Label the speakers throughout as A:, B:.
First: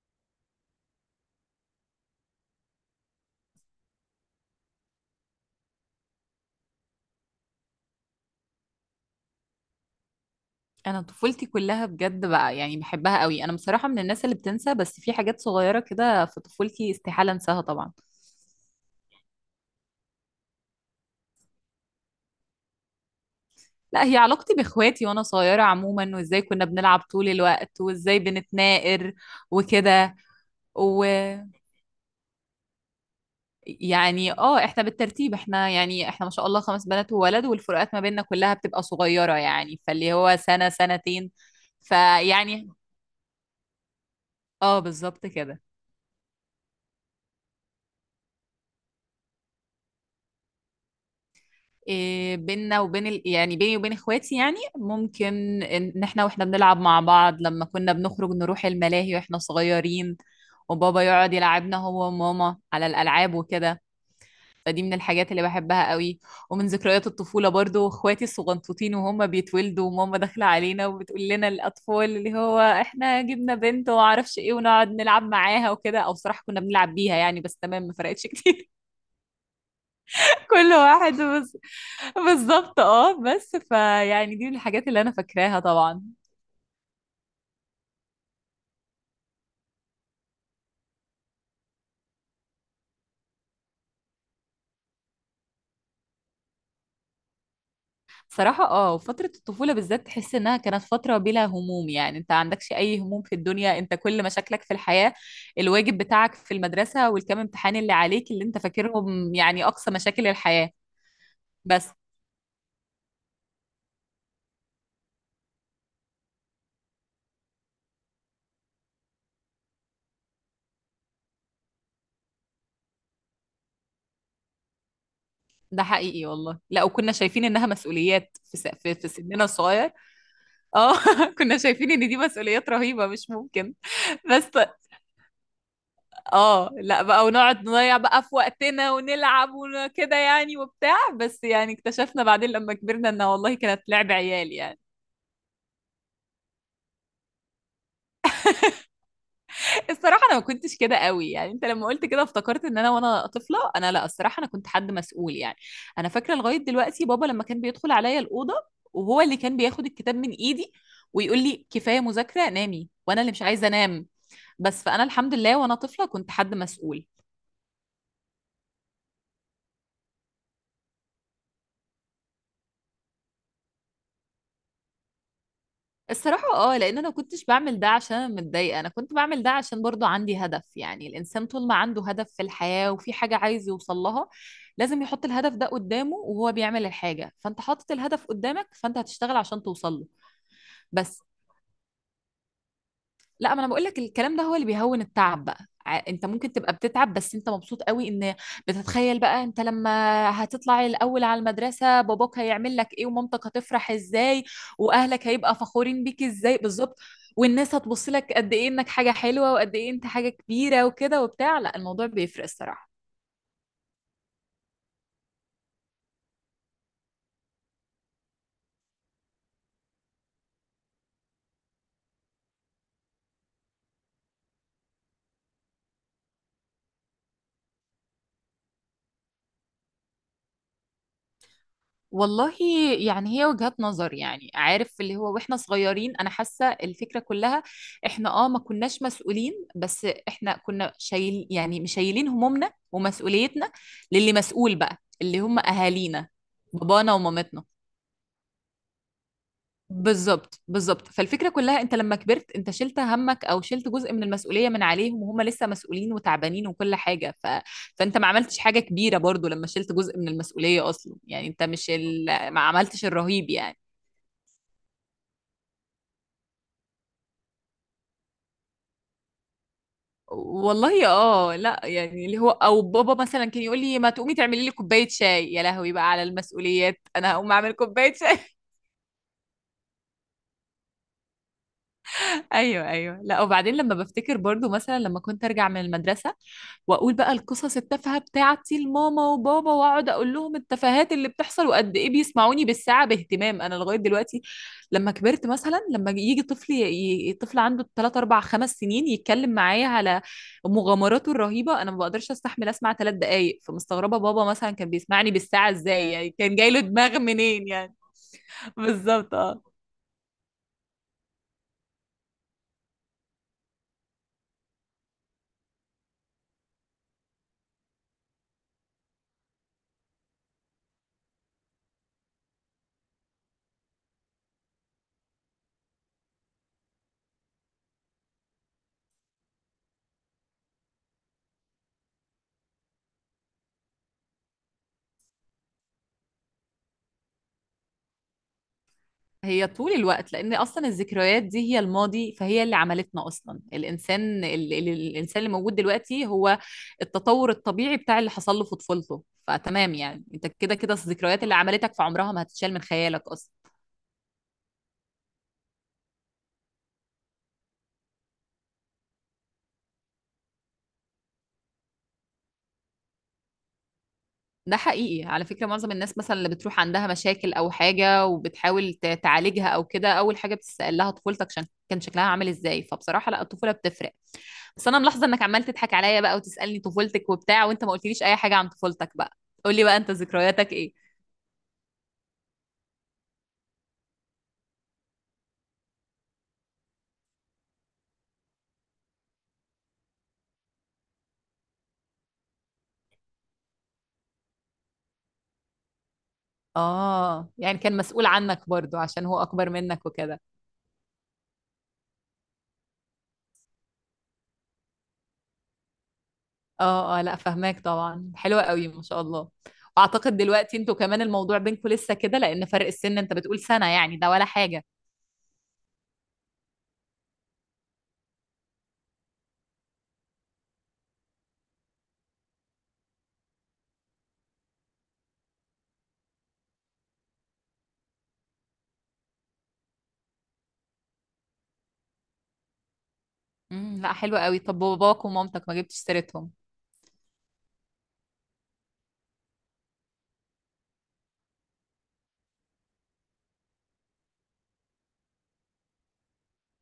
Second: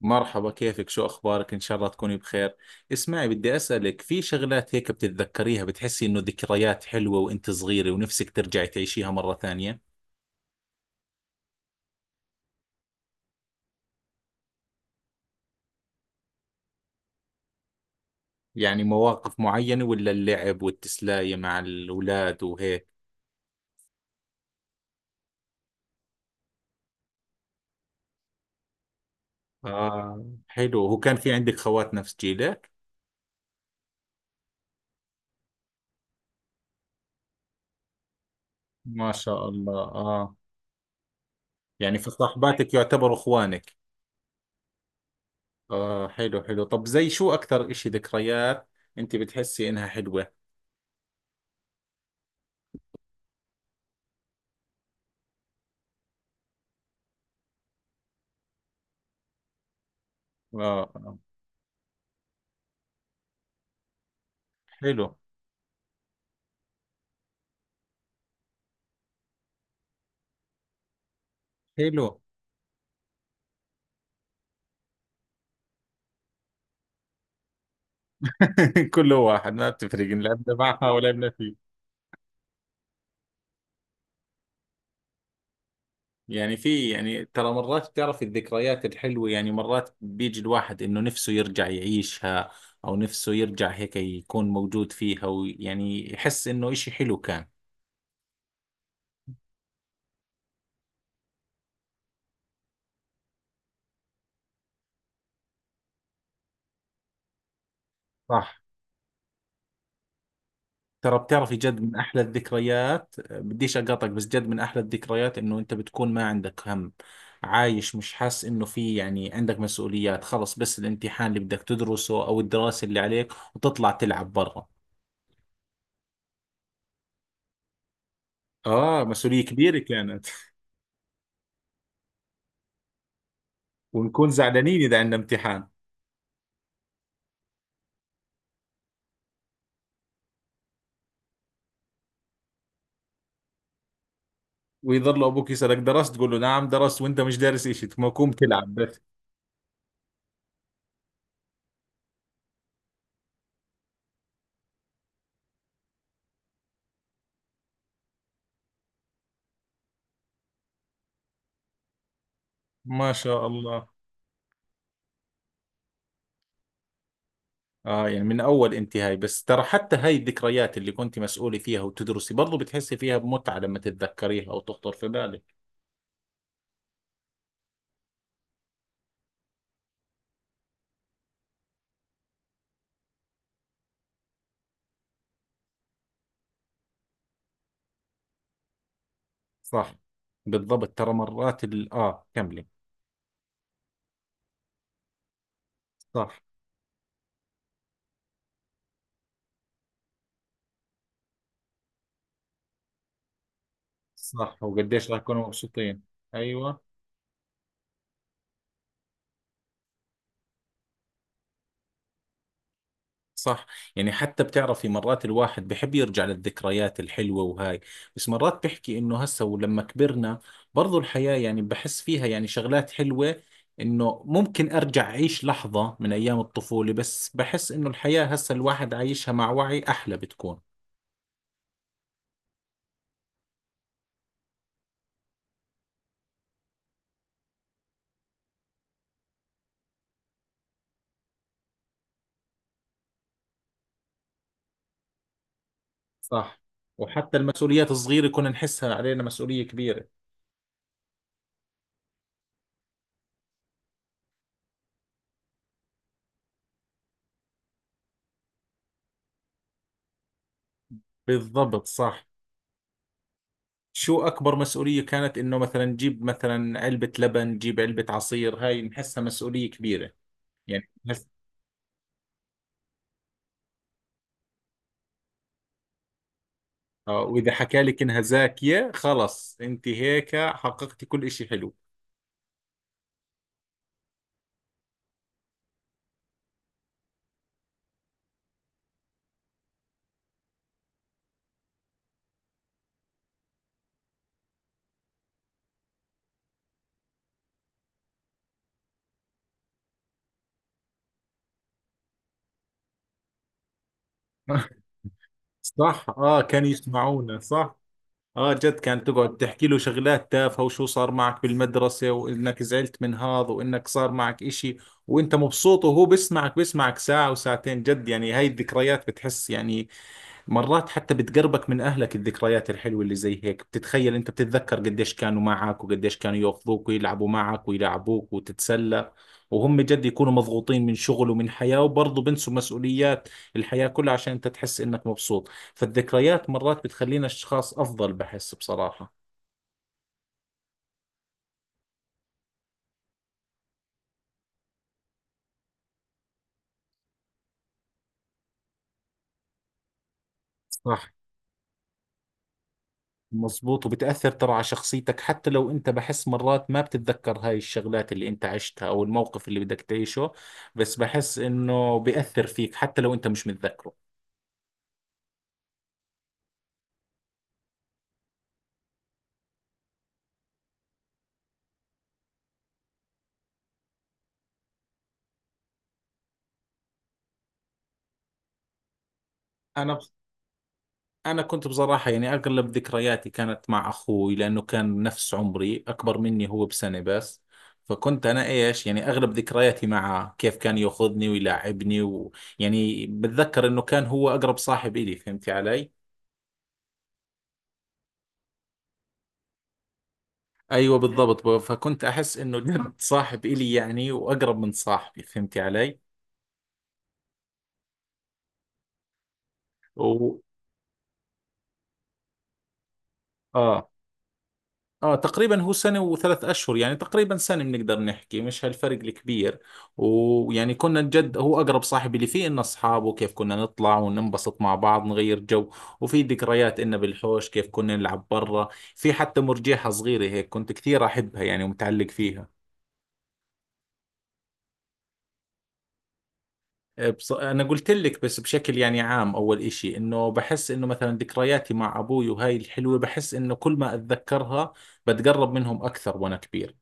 A: مرحبا، كيفك؟ شو أخبارك؟ إن شاء الله تكوني بخير. اسمعي، بدي أسألك في شغلات هيك بتتذكريها، بتحسي إنه ذكريات حلوة وإنت صغيرة ونفسك ترجعي تعيشيها مرة ثانية.
B: انا طفولتي كلها بجد بقى، يعني بحبها قوي. انا بصراحه من الناس اللي بتنسى، بس في حاجات صغيره كده في طفولتي استحاله انساها طبعا.
A: يعني مواقف معينة ولا اللعب والتسلاية مع الأولاد وهيك؟
B: لا، هي علاقتي باخواتي وانا صغيره عموما، وازاي كنا بنلعب طول الوقت وازاي بنتناقر وكده.
A: آه، حلو. هو كان في
B: ويعني
A: عندك خوات نفس جيلك؟
B: اه احنا بالترتيب، احنا ما شاء الله خمس بنات وولد، والفروقات ما بيننا كلها بتبقى
A: ما
B: صغيره،
A: شاء الله.
B: يعني فاللي
A: آه،
B: هو سنه سنتين.
A: يعني
B: فيعني
A: فصاحباتك يعتبروا إخوانك.
B: اه بالظبط كده.
A: آه، حلو حلو. طب زي شو أكثر إشي ذكريات إنت بتحسي إنها حلوة؟
B: إيه، بيننا وبين يعني بيني وبين اخواتي، يعني ممكن ان احنا واحنا بنلعب مع بعض لما كنا بنخرج نروح الملاهي واحنا صغيرين،
A: آه،
B: وبابا
A: آه،
B: يقعد يلعبنا هو وماما على الالعاب وكده، فدي من
A: حلو
B: الحاجات اللي بحبها قوي. ومن ذكريات الطفولة برضو اخواتي الصغنطوطين وهم بيتولدوا، وماما داخلة علينا وبتقول لنا
A: حلو.
B: الاطفال، اللي هو احنا جبنا بنت وما اعرفش ايه، ونقعد نلعب معاها وكده، او صراحة كنا بنلعب بيها يعني، بس تمام ما فرقتش كتير.
A: كله واحد، ما بتفرق إن لعبنا
B: كل
A: معها
B: واحد
A: ولعبنا
B: بس.
A: فيه.
B: بالظبط بس دي من الحاجات اللي انا فاكراها طبعا.
A: يعني في يعني ترى مرات بتعرف الذكريات الحلوة، يعني مرات بيجي الواحد انه نفسه يرجع يعيشها، او نفسه يرجع هيك يكون موجود فيها، ويعني يحس انه اشي حلو كان.
B: صراحة فترة الطفولة بالذات تحس انها كانت فترة بلا هموم، يعني انت عندكش اي هموم في الدنيا، انت كل مشاكلك في الحياة الواجب بتاعك في المدرسة والكام امتحان اللي عليك اللي انت
A: صح،
B: فاكرهم، يعني اقصى مشاكل الحياة
A: ترى بتعرفي جد
B: بس.
A: من احلى الذكريات، بديش اقاطعك بس جد من احلى الذكريات انه انت بتكون ما عندك هم، عايش مش حاسس انه في يعني عندك مسؤوليات، خلص بس الامتحان اللي بدك تدرسه او الدراسة اللي عليك وتطلع تلعب برا.
B: ده حقيقي والله، لا وكنا شايفين انها مسؤوليات في س... في
A: اه،
B: في
A: مسؤولية
B: سننا
A: كبيرة
B: الصغير.
A: كانت.
B: اه كنا شايفين ان دي مسؤوليات رهيبة مش ممكن
A: ونكون
B: بس.
A: زعلانين إذا عندنا امتحان.
B: اه لا بقى، ونقعد نضيع بقى في وقتنا ونلعب وكده يعني وبتاع، بس يعني اكتشفنا بعدين لما كبرنا ان والله كانت لعب عيال يعني.
A: ويظل أبوك يسألك درست، تقول له نعم درست وأنت مش دارس إشي، تقوم تلعب بس.
B: الصراحة انا ما كنتش كده قوي، يعني انت لما قلت كده افتكرت ان انا وانا طفلة، انا لا، الصراحة انا كنت حد مسؤول يعني. انا فاكرة لغاية دلوقتي بابا لما كان بيدخل عليا الأوضة، وهو اللي كان بياخد الكتاب من ايدي ويقول لي كفاية مذاكرة نامي،
A: ما
B: وانا اللي مش
A: شاء
B: عايزة
A: الله.
B: انام بس. فانا الحمد لله وانا طفلة كنت حد مسؤول.
A: آه، يعني من أول أنت هاي. بس ترى حتى هاي الذكريات اللي كنت مسؤولة فيها وتدرسي برضو بتحسي فيها بمتعة لما تتذكريها أو تخطر في بالك.
B: الصراحة لان انا كنتش بعمل ده عشان انا متضايقة، انا كنت بعمل ده عشان برضو عندي هدف، يعني الانسان طول ما عنده هدف في الحياة وفي حاجة عايز يوصل لها، لازم يحط الهدف ده قدامه وهو بيعمل الحاجة، فانت حاطط الهدف قدامك فانت هتشتغل عشان توصل
A: صح.
B: له
A: بالضبط. ترى
B: بس.
A: مرات ال... آه كملي.
B: لا، ما انا بقول لك الكلام ده هو اللي بيهون التعب بقى، انت
A: صح.
B: ممكن تبقى بتتعب بس انت مبسوط قوي ان بتتخيل بقى انت لما هتطلع الاول على المدرسه، باباك هيعمل لك ايه ومامتك هتفرح ازاي،
A: صح، وقديش راح
B: واهلك
A: يكونوا
B: هيبقى
A: مبسوطين.
B: فخورين بيك ازاي،
A: أيوة.
B: بالظبط، والناس هتبص لك قد ايه انك حاجه حلوه وقد ايه انت حاجه كبيره وكده وبتاع، لا الموضوع بيفرق الصراحه.
A: صح. يعني حتى بتعرفي مرات الواحد بحب يرجع للذكريات الحلوة وهاي، بس مرات بحكي انه هسه ولما كبرنا برضو الحياة يعني بحس فيها يعني شغلات حلوة. انه ممكن ارجع اعيش لحظة من ايام الطفولة، بس بحس انه الحياة هسه الواحد عايشها مع وعي احلى بتكون.
B: والله، يعني هي وجهات نظر، يعني عارف اللي هو واحنا صغيرين انا حاسه الفكره كلها، احنا ما كناش مسؤولين بس احنا كنا شايل، يعني مشايلين همومنا ومسؤوليتنا للي مسؤول بقى اللي هم اهالينا،
A: صح.
B: بابانا
A: وحتى
B: ومامتنا.
A: المسؤوليات الصغيرة كنا نحسها علينا مسؤولية كبيرة.
B: بالظبط بالظبط، فالفكره كلها انت لما كبرت انت شلت همك او شلت جزء من المسؤوليه من عليهم، وهم لسه مسؤولين وتعبانين وكل حاجه فانت ما عملتش حاجه كبيره برضو لما شلت جزء من المسؤوليه اصلا، يعني انت
A: بالضبط،
B: مش
A: صح.
B: ما عملتش الرهيب يعني.
A: شو أكبر مسؤولية كانت؟ إنه مثلا نجيب مثلا علبة لبن، نجيب علبة عصير، هاي نحسها مسؤولية كبيرة. يعني
B: والله لا، يعني اللي هو او بابا مثلا كان يقول لي ما تقومي تعملي لي كوبايه شاي، يا لهوي بقى على المسؤوليات،
A: اه،
B: انا
A: واذا
B: هقوم اعمل
A: حكى لك
B: كوبايه
A: انها
B: شاي.
A: زاكية خلص انت هيك حققتي كل اشي حلو.
B: ايوه ايوه، لا وبعدين لما بفتكر برضو مثلا لما كنت ارجع من المدرسه واقول بقى القصص التافهه بتاعتي لماما وبابا، واقعد اقول لهم التفاهات اللي بتحصل، وقد ايه بيسمعوني بالساعه باهتمام، انا لغايه دلوقتي لما كبرت مثلا لما يجي طفل طفل عنده 3 4 5 سنين يتكلم معايا على مغامراته الرهيبه، انا ما بقدرش استحمل اسمع 3 دقائق، فمستغربه بابا مثلا كان بيسمعني بالساعه
A: صح.
B: ازاي، يعني
A: اه،
B: كان
A: كان
B: جاي له دماغ
A: يسمعونا،
B: منين
A: صح.
B: يعني.
A: اه، جد كانت
B: بالظبط
A: تقعد
B: اه.
A: تحكي له شغلات تافهة، وشو صار معك بالمدرسة وانك زعلت من هذا وانك صار معك اشي وانت مبسوط، وهو بيسمعك بيسمعك ساعة وساعتين، جد يعني هاي الذكريات بتحس يعني مرات حتى بتقربك من أهلك. الذكريات الحلوة اللي زي هيك، بتتخيل أنت بتتذكر قديش كانوا معك وقديش كانوا يأخذوك ويلعبوا معك ويلعبوك وتتسلى، وهم جد يكونوا مضغوطين من شغل ومن حياة، وبرضه بنسوا مسؤوليات الحياة كلها عشان أنت تحس إنك مبسوط. فالذكريات مرات بتخلينا أشخاص أفضل، بحس بصراحة.
B: هي طول الوقت، لان اصلا الذكريات دي هي الماضي، فهي اللي عملتنا اصلا، الانسان الانسان اللي موجود دلوقتي هو التطور الطبيعي بتاع اللي حصل له في طفولته، فتمام يعني انت كده كده
A: صح،
B: الذكريات اللي عملتك في عمرها ما هتتشال من خيالك اصلا.
A: مظبوط. وبتأثر ترى على شخصيتك، حتى لو أنت بحس مرات ما بتتذكر هاي الشغلات اللي أنت عشتها أو الموقف اللي بدك تعيشه، بس بحس إنه بيأثر فيك حتى لو أنت مش متذكره.
B: ده حقيقي، على فكرة معظم الناس مثلا اللي بتروح عندها مشاكل او حاجة وبتحاول تعالجها او كده، اول حاجة بتسأل لها طفولتك عشان كان شكلها عامل ازاي، فبصراحة لا الطفولة بتفرق بس. انا ملاحظه انك عمال تضحك عليا بقى وتسالني طفولتك وبتاع، وانت ما قلتليش اي حاجه عن طفولتك بقى، قولي بقى
A: أنا،
B: انت ذكرياتك ايه؟
A: أنا كنت بصراحة يعني أغلب ذكرياتي كانت مع أخوي، لأنه كان نفس عمري، أكبر مني هو بسنة بس. فكنت أنا إيش، يعني أغلب ذكرياتي معه، كيف كان يأخذني ويلاعبني، ويعني بتذكر إنه كان هو أقرب صاحب إلي، فهمتي علي؟
B: اه، يعني كان مسؤول عنك برضو عشان هو اكبر منك وكده.
A: ايوه، بالضبط. فكنت احس انه جد صاحب الي يعني، واقرب من صاحبي، فهمتي علي.
B: اه اه، لا فهماك طبعا، حلوه قوي ما شاء الله. واعتقد
A: و،
B: دلوقتي انتوا كمان الموضوع بينكم لسه كده، لان فرق السن انت بتقول سنه،
A: اه،
B: يعني ده ولا حاجه.
A: اه، تقريبا هو سنه وثلاث اشهر، يعني تقريبا سنه بنقدر نحكي، مش هالفرق الكبير. ويعني كنا جد هو اقرب صاحب، اللي فيه انه اصحابه كيف كنا نطلع وننبسط مع بعض، نغير جو. وفي ذكريات انه بالحوش كيف كنا نلعب برا، في حتى مرجيحه صغيره هيك كنت كثير احبها يعني ومتعلق فيها.
B: لا، حلوه قوي. طب باباك ومامتك ما جبتش سيرتهم؟
A: أنا قلت لك بس بشكل يعني عام. أول إشي إنه بحس إنه مثلا ذكرياتي مع أبوي وهاي الحلوة، بحس إنه كل ما أتذكرها بتقرب منهم أكثر وأنا كبير.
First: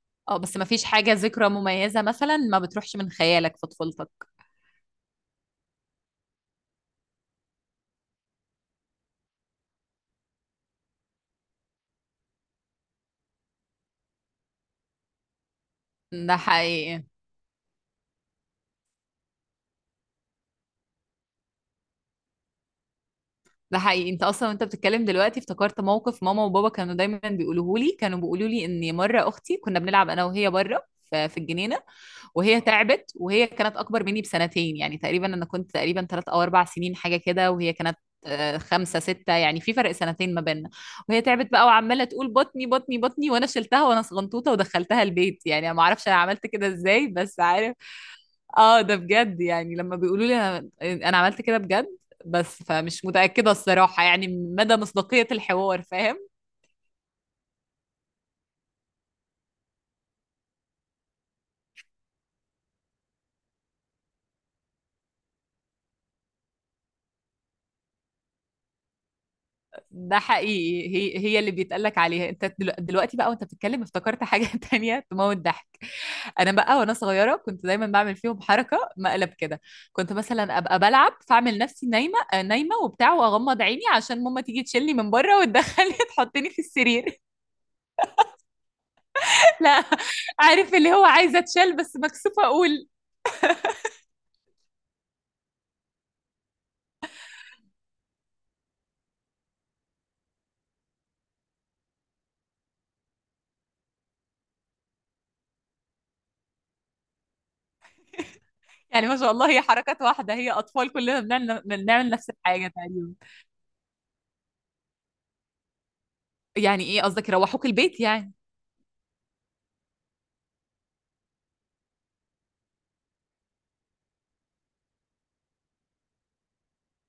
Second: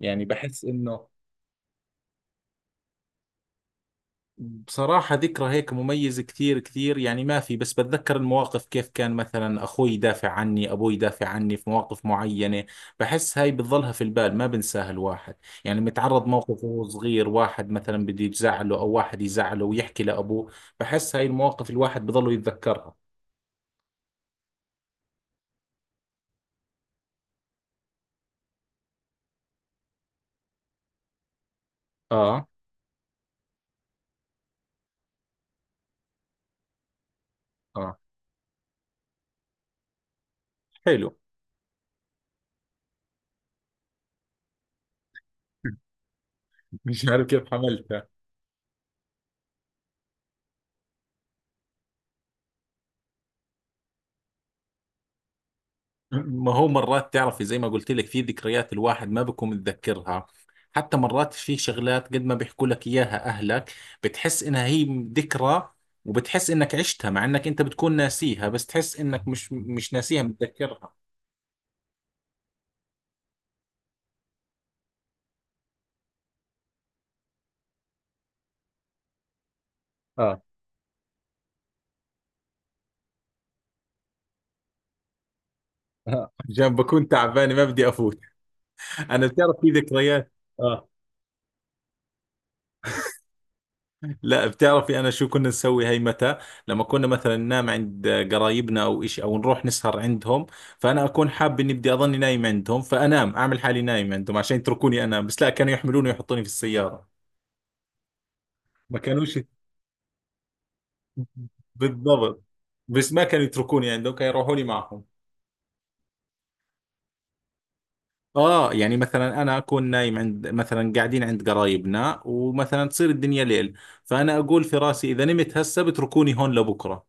A: يعني
B: اه، بس
A: بحس
B: ما فيش
A: إنه
B: حاجه ذكرى مميزه مثلا ما بتروحش من خيالك في طفولتك؟
A: بصراحة ذكرى هيك مميزة كثير كثير يعني ما في، بس بتذكر المواقف كيف كان مثلا أخوي يدافع عني، أبوي يدافع عني في مواقف معينة، بحس هاي بتظلها في البال ما بنساها الواحد. يعني متعرض
B: ده
A: موقف وهو
B: حقيقي.
A: صغير، واحد مثلا بده يزعله أو واحد يزعله ويحكي لأبوه، بحس هاي المواقف الواحد بضله يتذكرها.
B: ده حقيقي، انت اصلا وانت بتتكلم دلوقتي افتكرت موقف ماما وبابا كانوا دايما بيقولوه لي، كانوا بيقولوا لي ان مره اختي كنا بنلعب انا وهي بره في الجنينه،
A: اه.
B: وهي تعبت، وهي كانت اكبر مني بسنتين يعني، تقريبا انا كنت تقريبا 3 او 4 سنين حاجه كده، وهي
A: اه،
B: كانت 5 6، يعني في فرق سنتين ما بيننا.
A: حلو.
B: وهي تعبت بقى وعمالة تقول بطني بطني بطني، وأنا شلتها وأنا صغنطوطة ودخلتها البيت، يعني أنا ما أعرفش أنا عملت كده إزاي،
A: مش عارف
B: بس
A: كيف
B: عارف.
A: حملتها.
B: اه ده بجد، يعني لما بيقولوا لي انا عملت كده بجد، بس فمش متأكدة الصراحة يعني من مدى مصداقية الحوار، فاهم.
A: ما هو مرات تعرفي، زي ما قلت لك، في ذكريات الواحد ما بكون متذكرها، حتى مرات في شغلات قد ما بيحكوا لك اياها اهلك، بتحس انها هي ذكرى، وبتحس انك عشتها، مع انك انت بتكون ناسيها، بس تحس انك مش
B: ده
A: ناسيها،
B: حقيقي،
A: متذكرها.
B: هي هي اللي بيتقال لك عليها، انت دلوقتي بقى وانت بتتكلم افتكرت حاجة تانية تموت ضحك. انا بقى وانا صغيرة كنت دايما بعمل فيهم حركة مقلب كده، كنت
A: اه.
B: مثلا ابقى بلعب فاعمل نفسي نايمة نايمة وبتاع، واغمض عيني عشان ماما تيجي تشيلني من بره وتدخلني
A: آه.
B: تحطني في
A: عشان بكون
B: السرير.
A: تعبان ما بدي افوت. انا بتعرف في
B: لا،
A: ذكريات،
B: عارف
A: اه
B: اللي هو عايزة اتشال بس مكسوفة اقول.
A: لا بتعرفي انا شو كنا نسوي هاي متى؟ لما كنا مثلا ننام عند قرايبنا او إشي، او نروح نسهر عندهم، فانا اكون حاب اني بدي اضلني نايم عندهم، فانام اعمل حالي نايم عندهم عشان يتركوني انام، بس لا كانوا يحملوني ويحطوني في السيارة. ما
B: يعني ما شاء
A: كانوش.
B: الله، هي حركات واحدة، هي أطفال كلنا بنعمل بنعمل نفس
A: بالضبط.
B: الحاجة
A: بس
B: تقريبا.
A: ما كانوا يتركوني عندهم، كانوا يروحوا لي معهم.
B: يعني إيه قصدك يروحوك البيت يعني؟
A: اه، يعني مثلا انا اكون نايم عند، مثلا قاعدين عند قرايبنا، ومثلا تصير الدنيا ليل، فانا اقول في راسي اذا نمت هسه بتركوني هون لبكره.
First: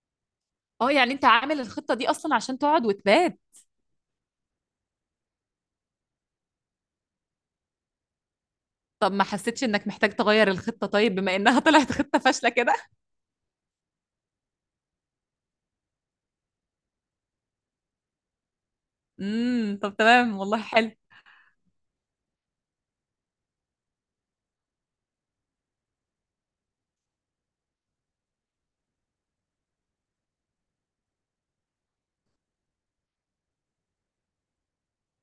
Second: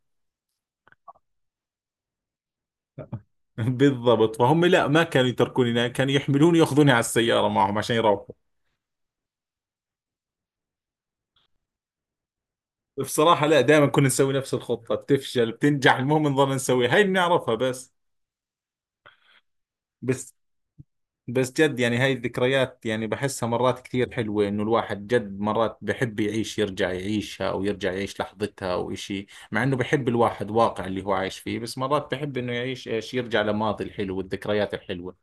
B: أه يعني أنت عامل الخطة دي أصلا عشان تقعد وتبات.
A: بالضبط. فهم لا ما كانوا يتركوني هناك، كانوا يحملوني ياخذوني على السيارة معهم عشان يروحوا.
B: طب ما حسيتش إنك محتاج تغير الخطة؟ طيب بما إنها طلعت خطة فاشلة كده.
A: بصراحة لا، دائما كنا نسوي نفس الخطة، بتفشل بتنجح المهم نظل نسويها، هاي بنعرفها بس.
B: طب
A: بس
B: تمام والله، حلو.
A: جد يعني هاي الذكريات يعني بحسها مرات كثير حلوة، انه الواحد جد مرات بحب يعيش يرجع يعيشها، او يرجع يعيش لحظتها او اشي، مع انه بحب الواحد واقع اللي هو عايش فيه، بس مرات بحب انه يعيش ايش، يرجع لماضي الحلو والذكريات الحلوة.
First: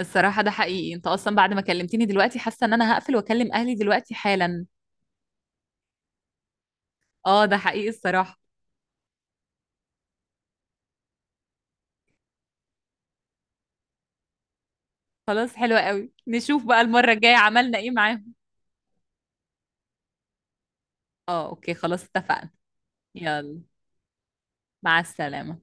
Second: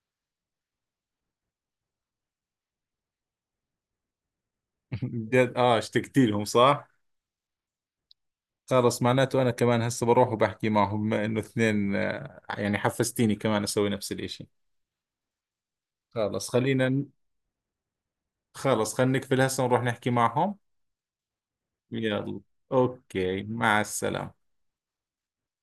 B: الصراحة ده حقيقي، أنت أصلا بعد ما كلمتني دلوقتي حاسة إن أنا هقفل وأكلم أهلي دلوقتي حالا.
A: جد، اه اشتقت لهم صح.
B: أه ده حقيقي الصراحة.
A: خلص معناته انا كمان هسه بروح وبحكي معهم، بما انه اثنين، آه، يعني حفزتيني كمان اسوي نفس الاشي.
B: خلاص حلو قوي،
A: خلص
B: نشوف بقى
A: خلينا ن-
B: المرة الجاية عملنا إيه معاهم.
A: خلص خلينا نقفل هسه ونروح نحكي معهم.
B: أه أوكي خلاص
A: يلا،
B: اتفقنا.
A: اوكي،
B: يلا،
A: مع السلامة.
B: مع السلامة.